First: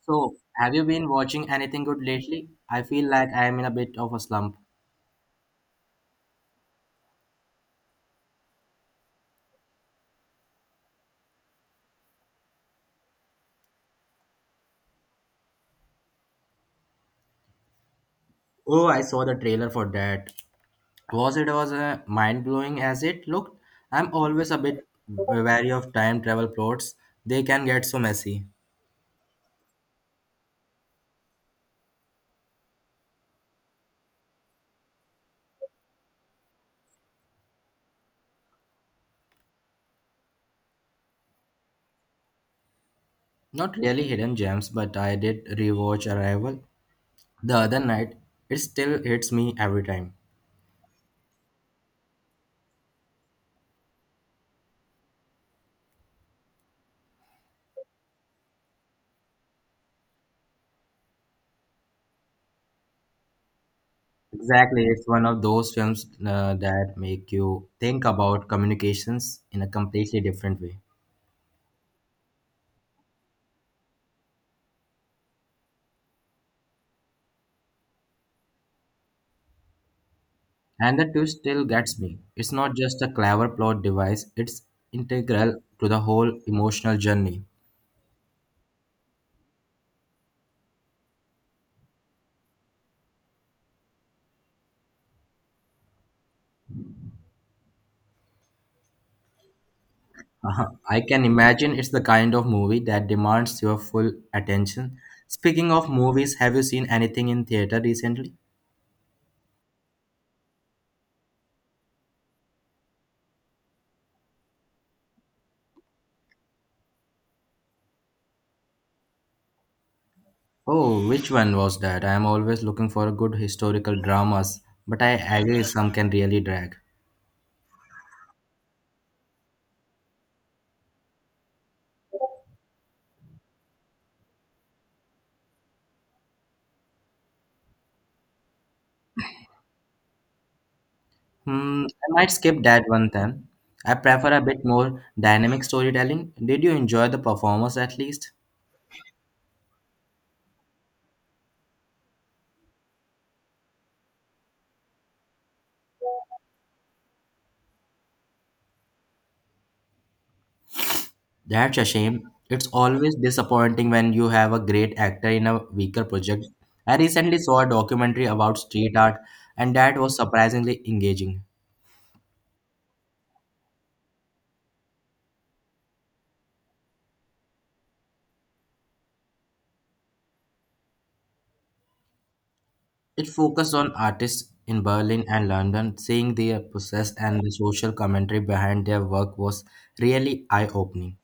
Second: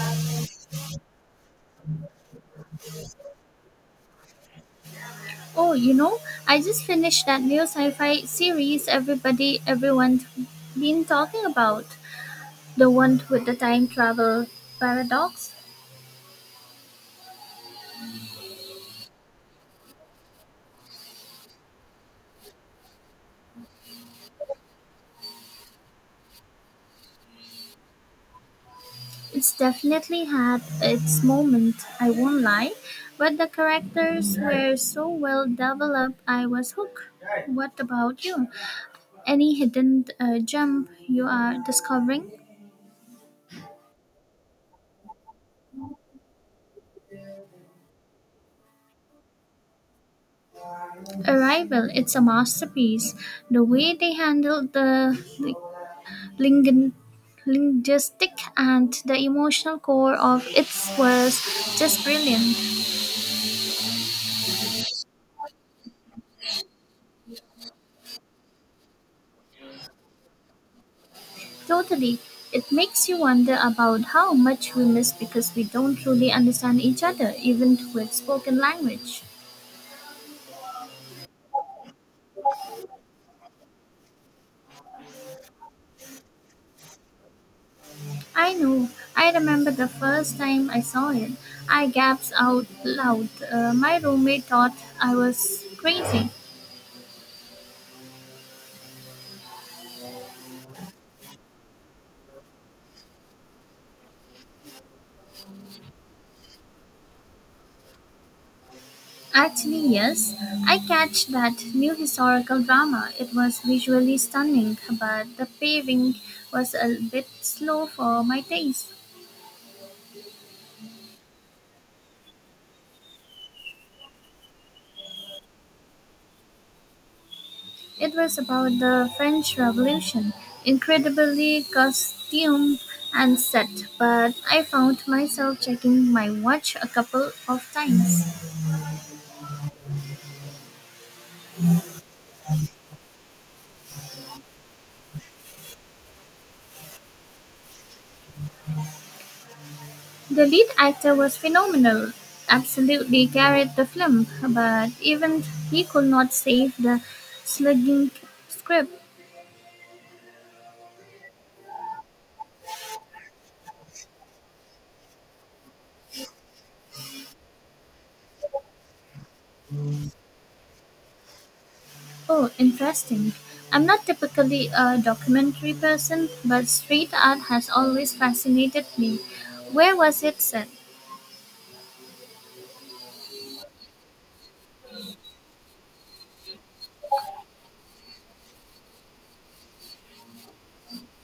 So, have you been watching anything good lately? I feel like I am in a bit of a slump. Oh, I just finished that new sci-fi series everybody everyone's been talking about. The one with the time travel paradox. Oh, I saw the trailer for that. Was it was mind blowing as it looked? I'm always a bit wary of time travel plots. They can get so messy. It's definitely had its moment, I won't lie, but the characters were so well developed I was hooked. What about you? Any hidden gem you are discovering? Not really hidden gems, but I did rewatch Arrival the other night. It still hits me every time. Arrival, it's a masterpiece. The way they handled the lingui- linguistic and the emotional core of it was just brilliant. Exactly, it's one of those films that make you think about communications in a completely different way. Totally. It makes you wonder about how much we miss because we don't truly understand each other, even with spoken language. And the twist still gets me. It's not just a clever plot device, it's integral to the whole emotional journey. I know. I remember the first time I saw it. I gasped out loud. My roommate thought I was crazy. Uh-huh. I can imagine it's the kind of movie that demands your full attention. Speaking of movies, have you seen anything in theater recently? Actually, yes. I catch that new historical drama. It was visually stunning, but the pacing was a bit slow for my taste. Oh, which one was that? I am always looking for good historical dramas, but I agree some can really drag. It was about the French Revolution, incredibly costumed and set, but I found myself checking my watch a couple of times. Hmm, I might skip that one then. I prefer a bit more dynamic storytelling. Did you enjoy the performers at least? The lead actor was phenomenal, absolutely carried the film, but even he could not save the slugging script. That's a shame. It's always disappointing when you have a great actor in a weaker project. I recently saw a documentary about street art, and that was surprisingly engaging. Oh, interesting. I'm not typically a documentary person, but street art has always fascinated me. Where was it set? It focused on artists in Berlin and London, seeing their process and the social commentary behind their work was really eye opening.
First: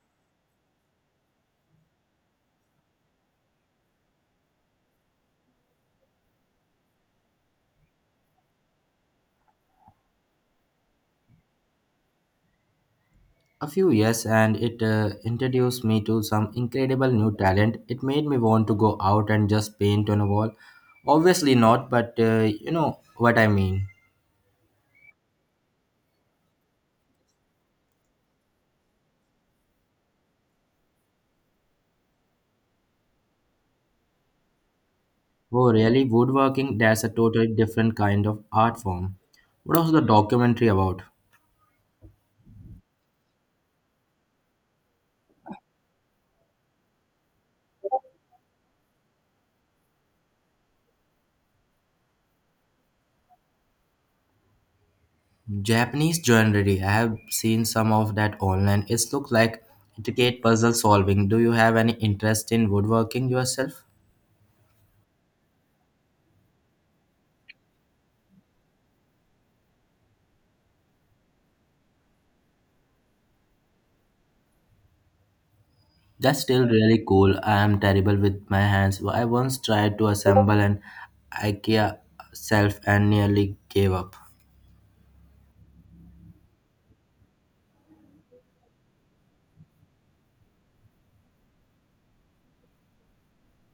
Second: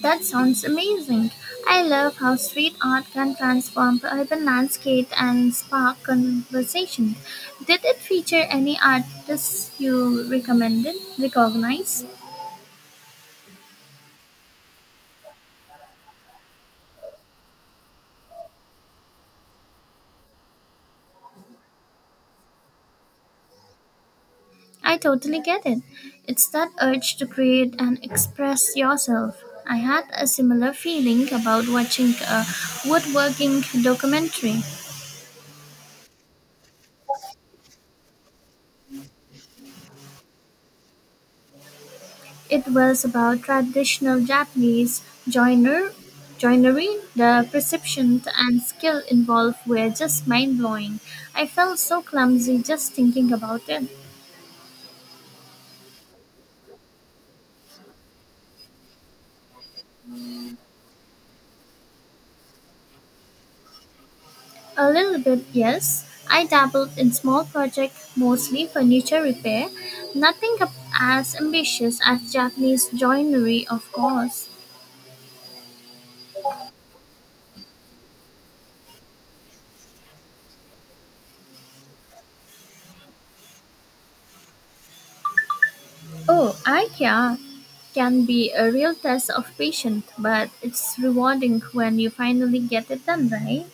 That sounds amazing. I love how street art can transform urban landscape and spark conversation. Did it feature any artists you recognize? A few years, and it introduced me to some incredible new talent. It made me want to go out and just paint on a wall. Obviously, not, but what I mean. I totally get it. It's that urge to create and express yourself. I had a similar feeling about watching a woodworking documentary. Oh, really? Woodworking, that's a totally different kind of art form. What was the documentary about? It was about traditional Japanese joiner, joinery. The precision and skill involved were just mind blowing. I felt so clumsy just thinking about it. Japanese joinery. I have seen some of that online. It looks like intricate puzzle solving. Do you have any interest in woodworking yourself? A little bit, yes. I dabbled in small projects, mostly furniture repair. Nothing as ambitious as Japanese joinery, of course. That's still really cool. I am terrible with my hands. I once tried to assemble an IKEA shelf and nearly gave up. Oh, IKEA can be a real test of patience, but it's rewarding when you finally get it done, right?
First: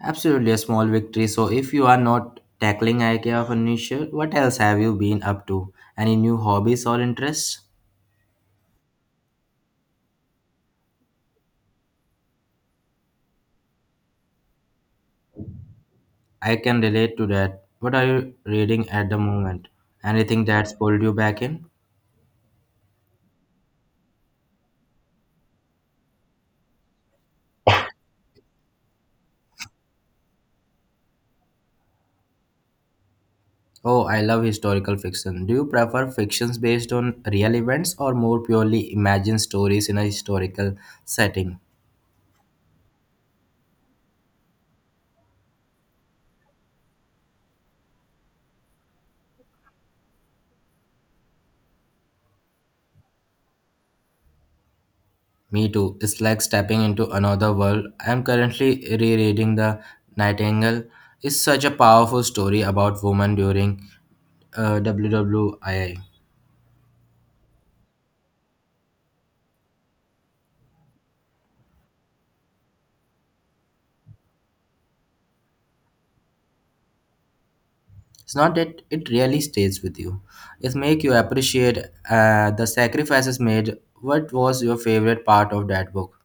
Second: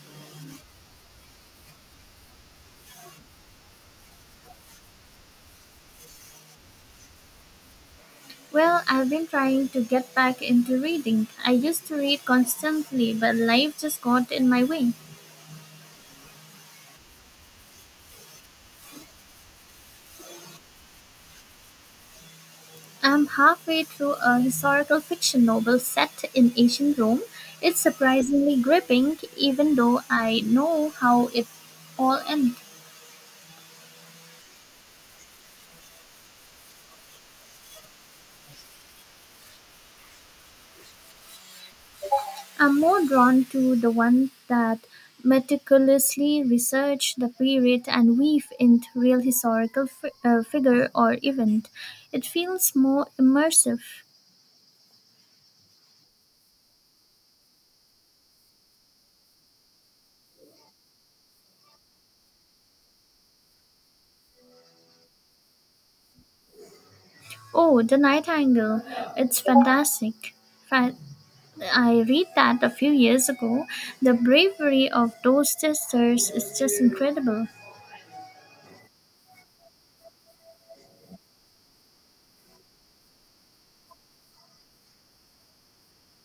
Absolutely a small victory. So if you are not tackling IKEA furniture, what else have you been up to? Any new hobbies or interests? Well, I've been trying to get back into reading. I used to read constantly, but life just got in my way. I can relate to that. What are you reading at the moment? Anything that's pulled you back in? I'm halfway through a historical fiction novel set in ancient Rome. It's surprisingly gripping, even though I know how it all ended. Oh, I love historical fiction. Do you prefer fictions based on real events or more purely imagined stories in a historical setting? I'm more drawn to the ones that meticulously research the period and weave in real historical figure or event. It feels more immersive. Me too. It's like stepping into another world. I'm currently rereading The Nightingale. It's such a powerful story about women during WWII. Oh, The Nightingale. It's fantastic. Fa- I read that a few years ago. The bravery of those sisters is just incredible. It's not that it really stays with you. It make you appreciate the sacrifices made. What was your favorite part of that book?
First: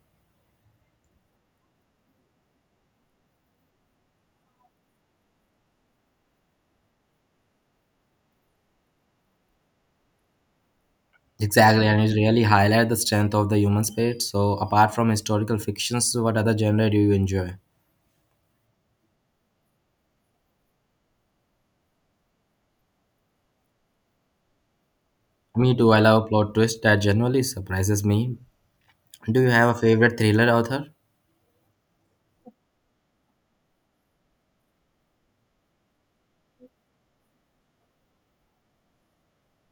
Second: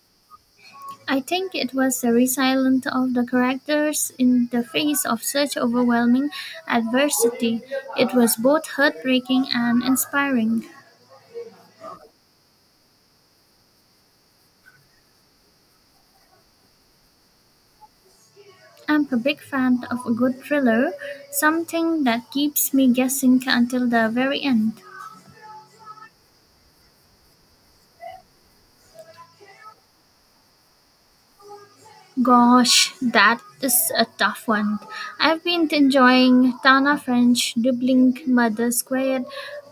I think it was the resilience of the characters in the face of such overwhelming adversity. It was both heartbreaking and inspiring. Exactly, and it really highlights the strength of the human spirit. So, apart from historical fictions, what other genre do you enjoy? I'm a big fan of a good thriller, something that keeps me guessing until the very end. Me too. I love plot twist that generally surprises me. Do you have a favorite thriller author? Gosh, that is a tough one. I've been enjoying Tana French Dubbling Mother Squared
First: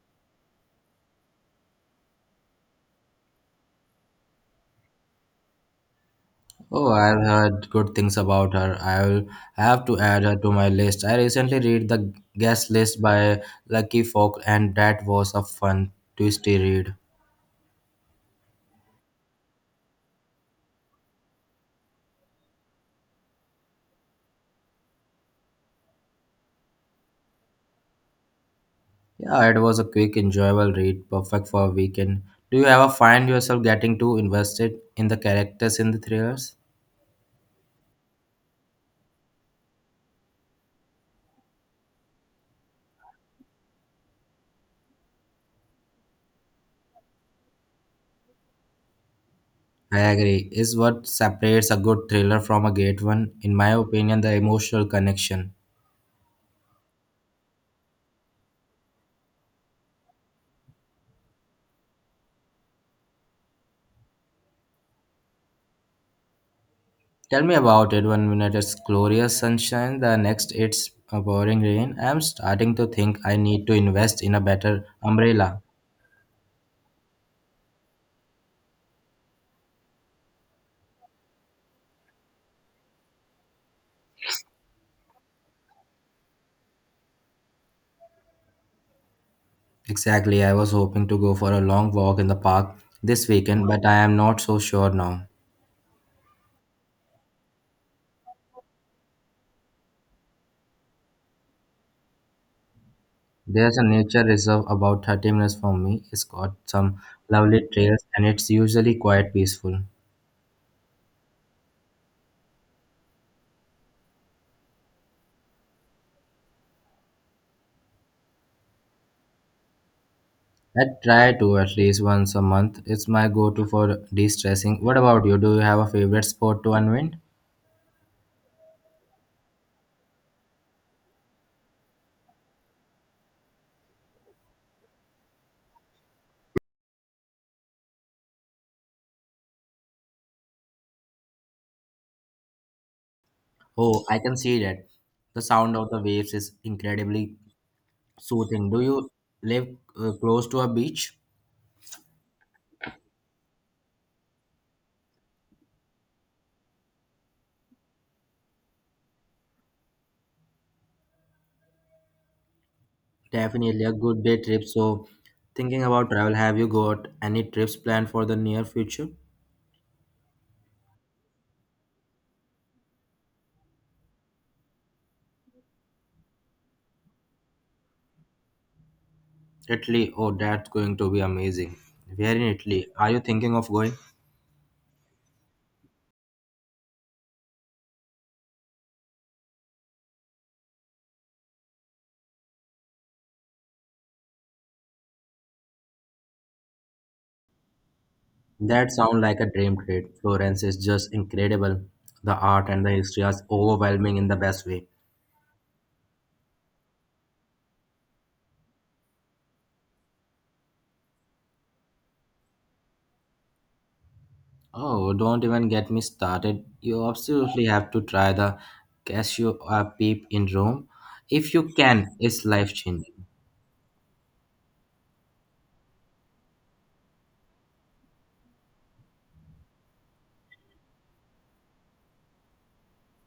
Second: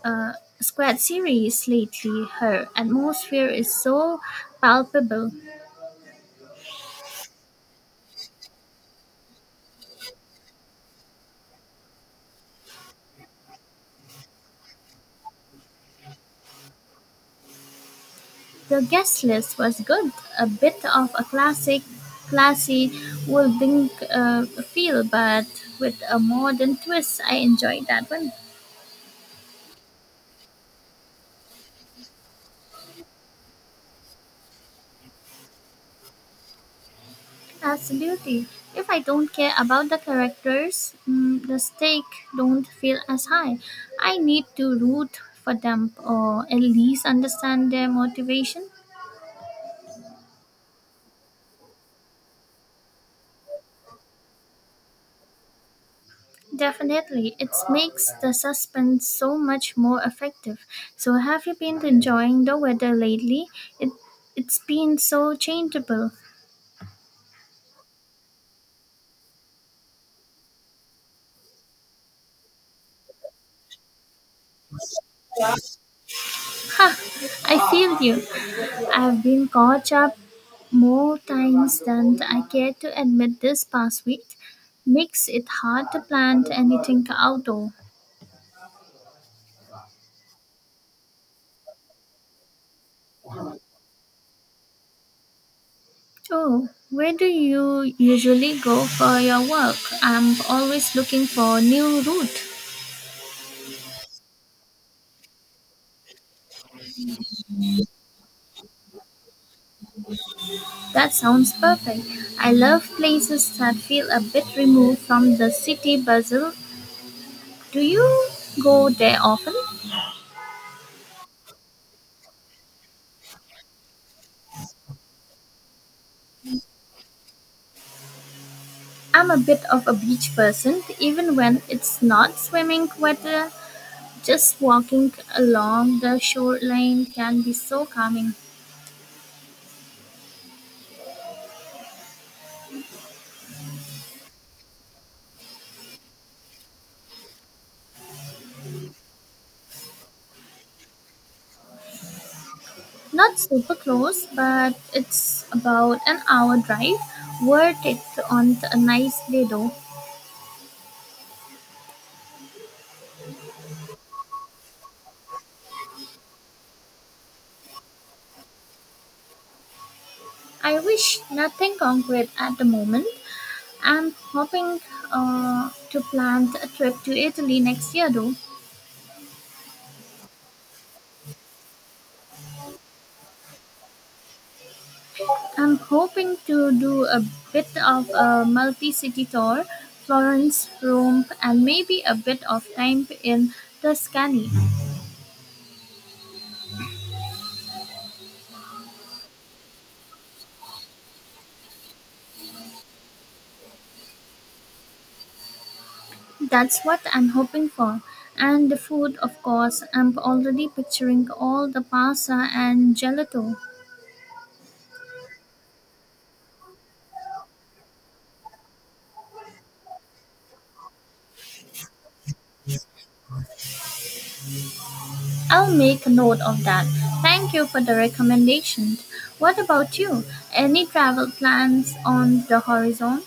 uh, Squared series lately. Her atmosphere is so palpable. Oh, I've heard good things about her. I'll have to add her to my list. I recently read the guest list by Lucky Folk, and that was a fun, twisty read. The guest list was good, a bit of a classy Wolfgang feel, but with a modern twist. I enjoyed that one. Yeah, it was a quick, enjoyable read, perfect for a weekend. Do you ever find yourself getting too invested in the characters in the thrillers? Absolutely. If I don't care about the characters, the stake don't feel as high. I need to root for them or at least understand their motivation. I agree. Is what separates a good thriller from a great one, in my opinion, the emotional connection. Definitely, it makes the suspense so much more effective. So, have you been enjoying the weather lately? It it's been so changeable. Tell me about it. One minute it's glorious sunshine, the next it's a pouring rain. I'm starting to think I need to invest in a better umbrella. I feel you. I've been caught up more times than I care to admit this past week. Makes it hard to plan anything outdoor. Exactly, I was hoping to go for a long walk in the park this weekend, but I am not so sure now. Oh, where do you usually go for your work? I'm always looking for a new route. There's a nature reserve about 30 minutes from me. It's got some lovely trails and it's usually quite peaceful. That sounds perfect. I love places that feel a bit removed from the city bustle. Do you go there often? I try to at least once a month. It's my go to for de stressing. What about you? Do you have a favorite sport to unwind? I'm a bit of a beach person, even when it's not swimming weather. Just walking along the shoreline can be so calming. Oh, I can see that. The sound of the waves is incredibly soothing. Do you live close to a beach? Not super close, but it's about an hour drive. Worth it on a nice day though. Definitely a good day trip. So, thinking about travel, have you got any trips planned for the near future? I wish nothing concrete at the moment. I'm hoping to plan a trip to Italy next year though. Italy, oh, that's going to be amazing. Where in Italy are you thinking of going? I'm hoping to do a bit of a multi city tour Florence, Rome, and maybe a bit of time in Tuscany. That sounds like a dream trip. Florence is just incredible. The art and the history are overwhelming in the best way. That's what I'm hoping for. And the food, of course. I'm already picturing all the pasta and gelato. Oh, don't even get me started. You absolutely have to try the cashew peep in Rome. If you can, it's life changing. I'll make a note of that. Thank you for the recommendation. What about you? Any travel plans on the horizon?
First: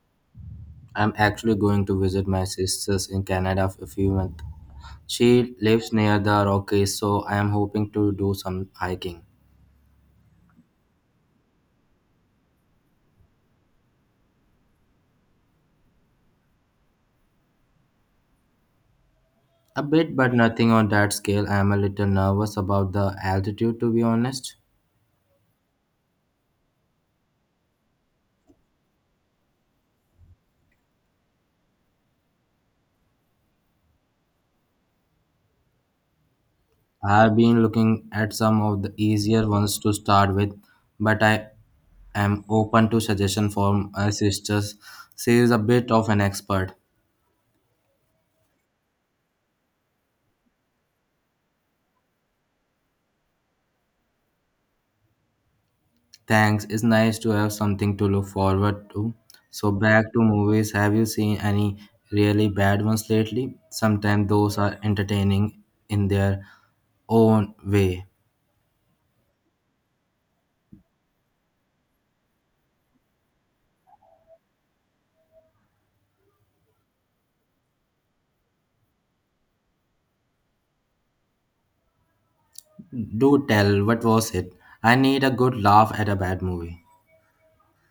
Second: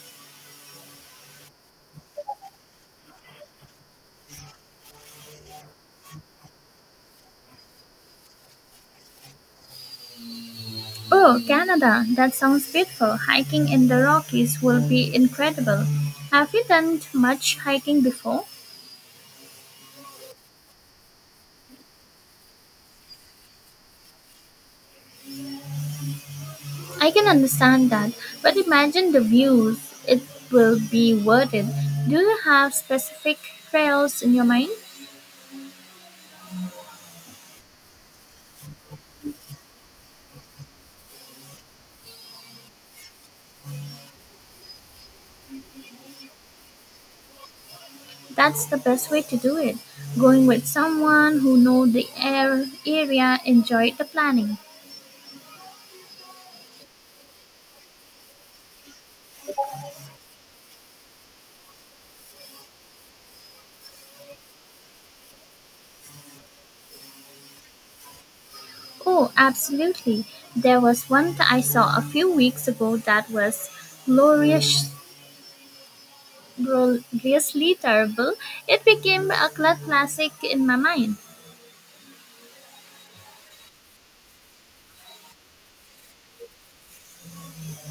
I'm actually going to visit my sisters in Canada for a few months. She lives near the Rockies, so I am hoping to do some hiking. Oh, Canada. That sounds beautiful. Hiking in the Rockies will be incredible. Have you done much hiking before? A bit, but nothing on that scale. I am a little nervous about the altitude, to be honest. I can understand that, but imagine the views. It will be worth it. Do you have specific trails in your mind? I've been looking at some of the easier ones to start with, but I am open to suggestion from my sisters. She is a bit of an expert. That's the best way to do it. Going with someone who know the area, enjoy the planning. Thanks. It's nice to have something to look forward to. So back to movies. Have you seen any really bad ones lately? Sometimes those are entertaining in their own way. Oh, absolutely. There was one that I saw a few weeks ago that was glorious, gloriously terrible. It became a cult classic in my mind. Do tell, what was it? I need a good laugh at a bad movie.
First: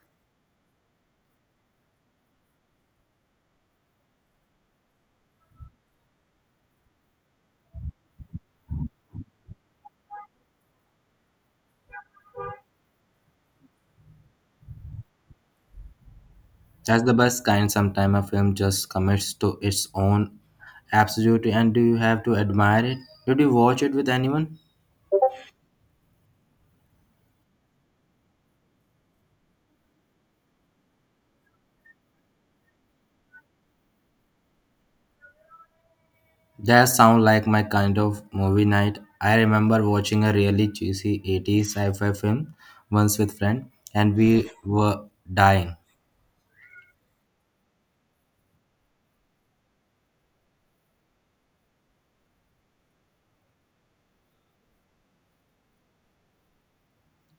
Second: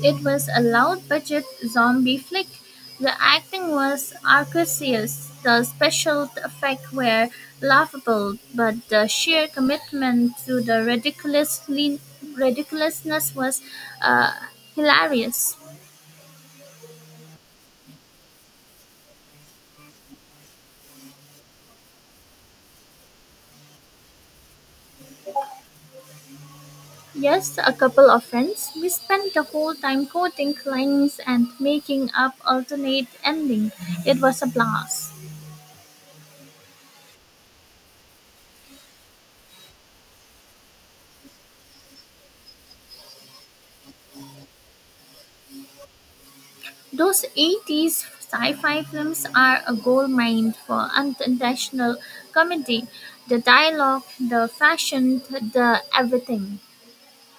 It was a loud budget zombie flick. The acting was atrocious. The special effects were laughable, but the sheer commitment to the ridiculously ridiculousness was uh, hilarious. That's the best kind. Sometimes a film just commits to its own absolutely, and do you have to admire it? Did you watch it with anyone? Yes, a couple of friends. We spent the whole time quoting lines and making up alternate endings. It was a blast. That sound like my kind of movie night. I remember watching a really cheesy 80s sci-fi film once with friend, and we were dying. Those 80s sci fi films are a gold mine for unintentional comedy. The dialogue, the fashion, the everything.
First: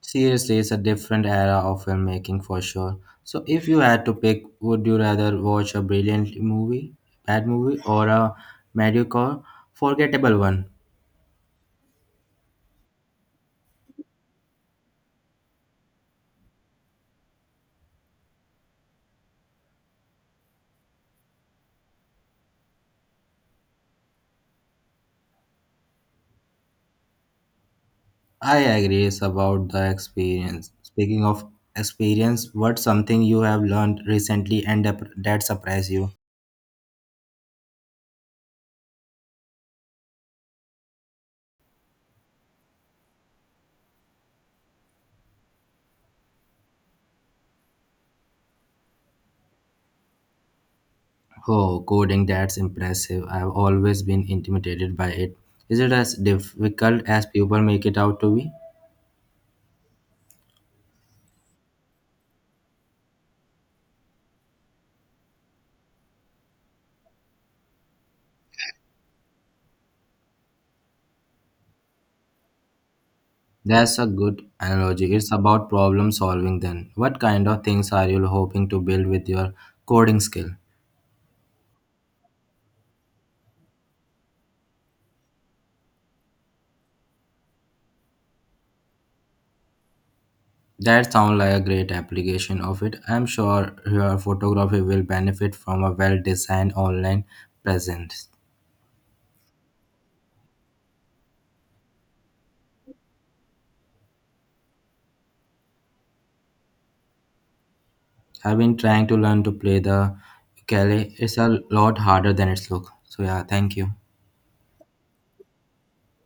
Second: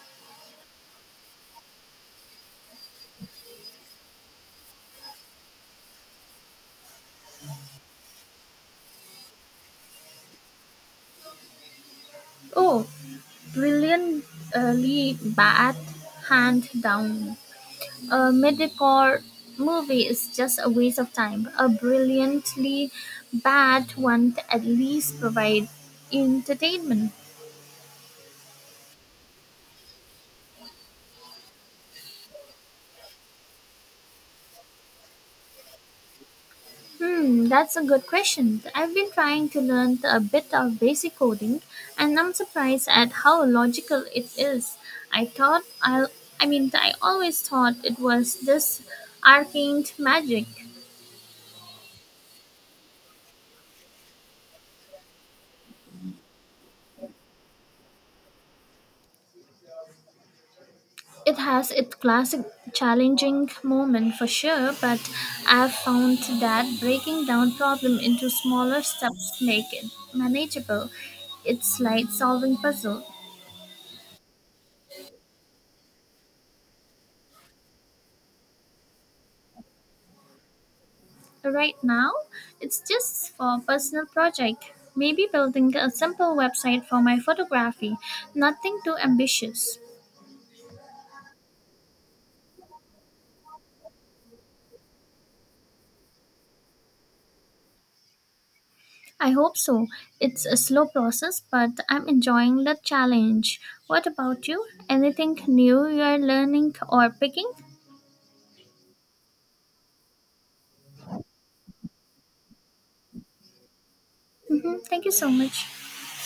Seriously, it's a different era of filmmaking for sure. So, if you had to pick, would you rather watch a brilliant movie, bad movie, or a mediocre, forgettable one? Oh, brilliantly bad, hand down. A mediocre movie is just a waste of time. A brilliantly bad one at least provides entertainment. I agree it's about the experience. Speaking of experience, what's something you have learned recently and that surprised you? That's a good question. I've been trying to learn a bit of basic coding and I'm surprised at how logical it is. I thought I'll I mean, I always thought it was this arcane magic. Oh, coding, that's impressive. I've always been intimidated by it. Is it as difficult as people make it out to be? It has its classic challenging moment for sure, but I've found that breaking down problem into smaller steps make it manageable. It's like solving puzzle. That's a good analogy. It's about problem solving then. What kind of things are you hoping to build with your coding skill? So right now, it's just for a personal project. Maybe building a simple website for my photography. Nothing too ambitious. That sounds like a great application of it. I'm sure your photography will benefit from a well designed online presence. I hope so. It's a slow process, but I'm enjoying the challenge. What about you? Anything new you're learning or picking? I've been trying to learn to play the ukulele. It's a lot harder than it's look. So yeah, thank you. Thank you so much.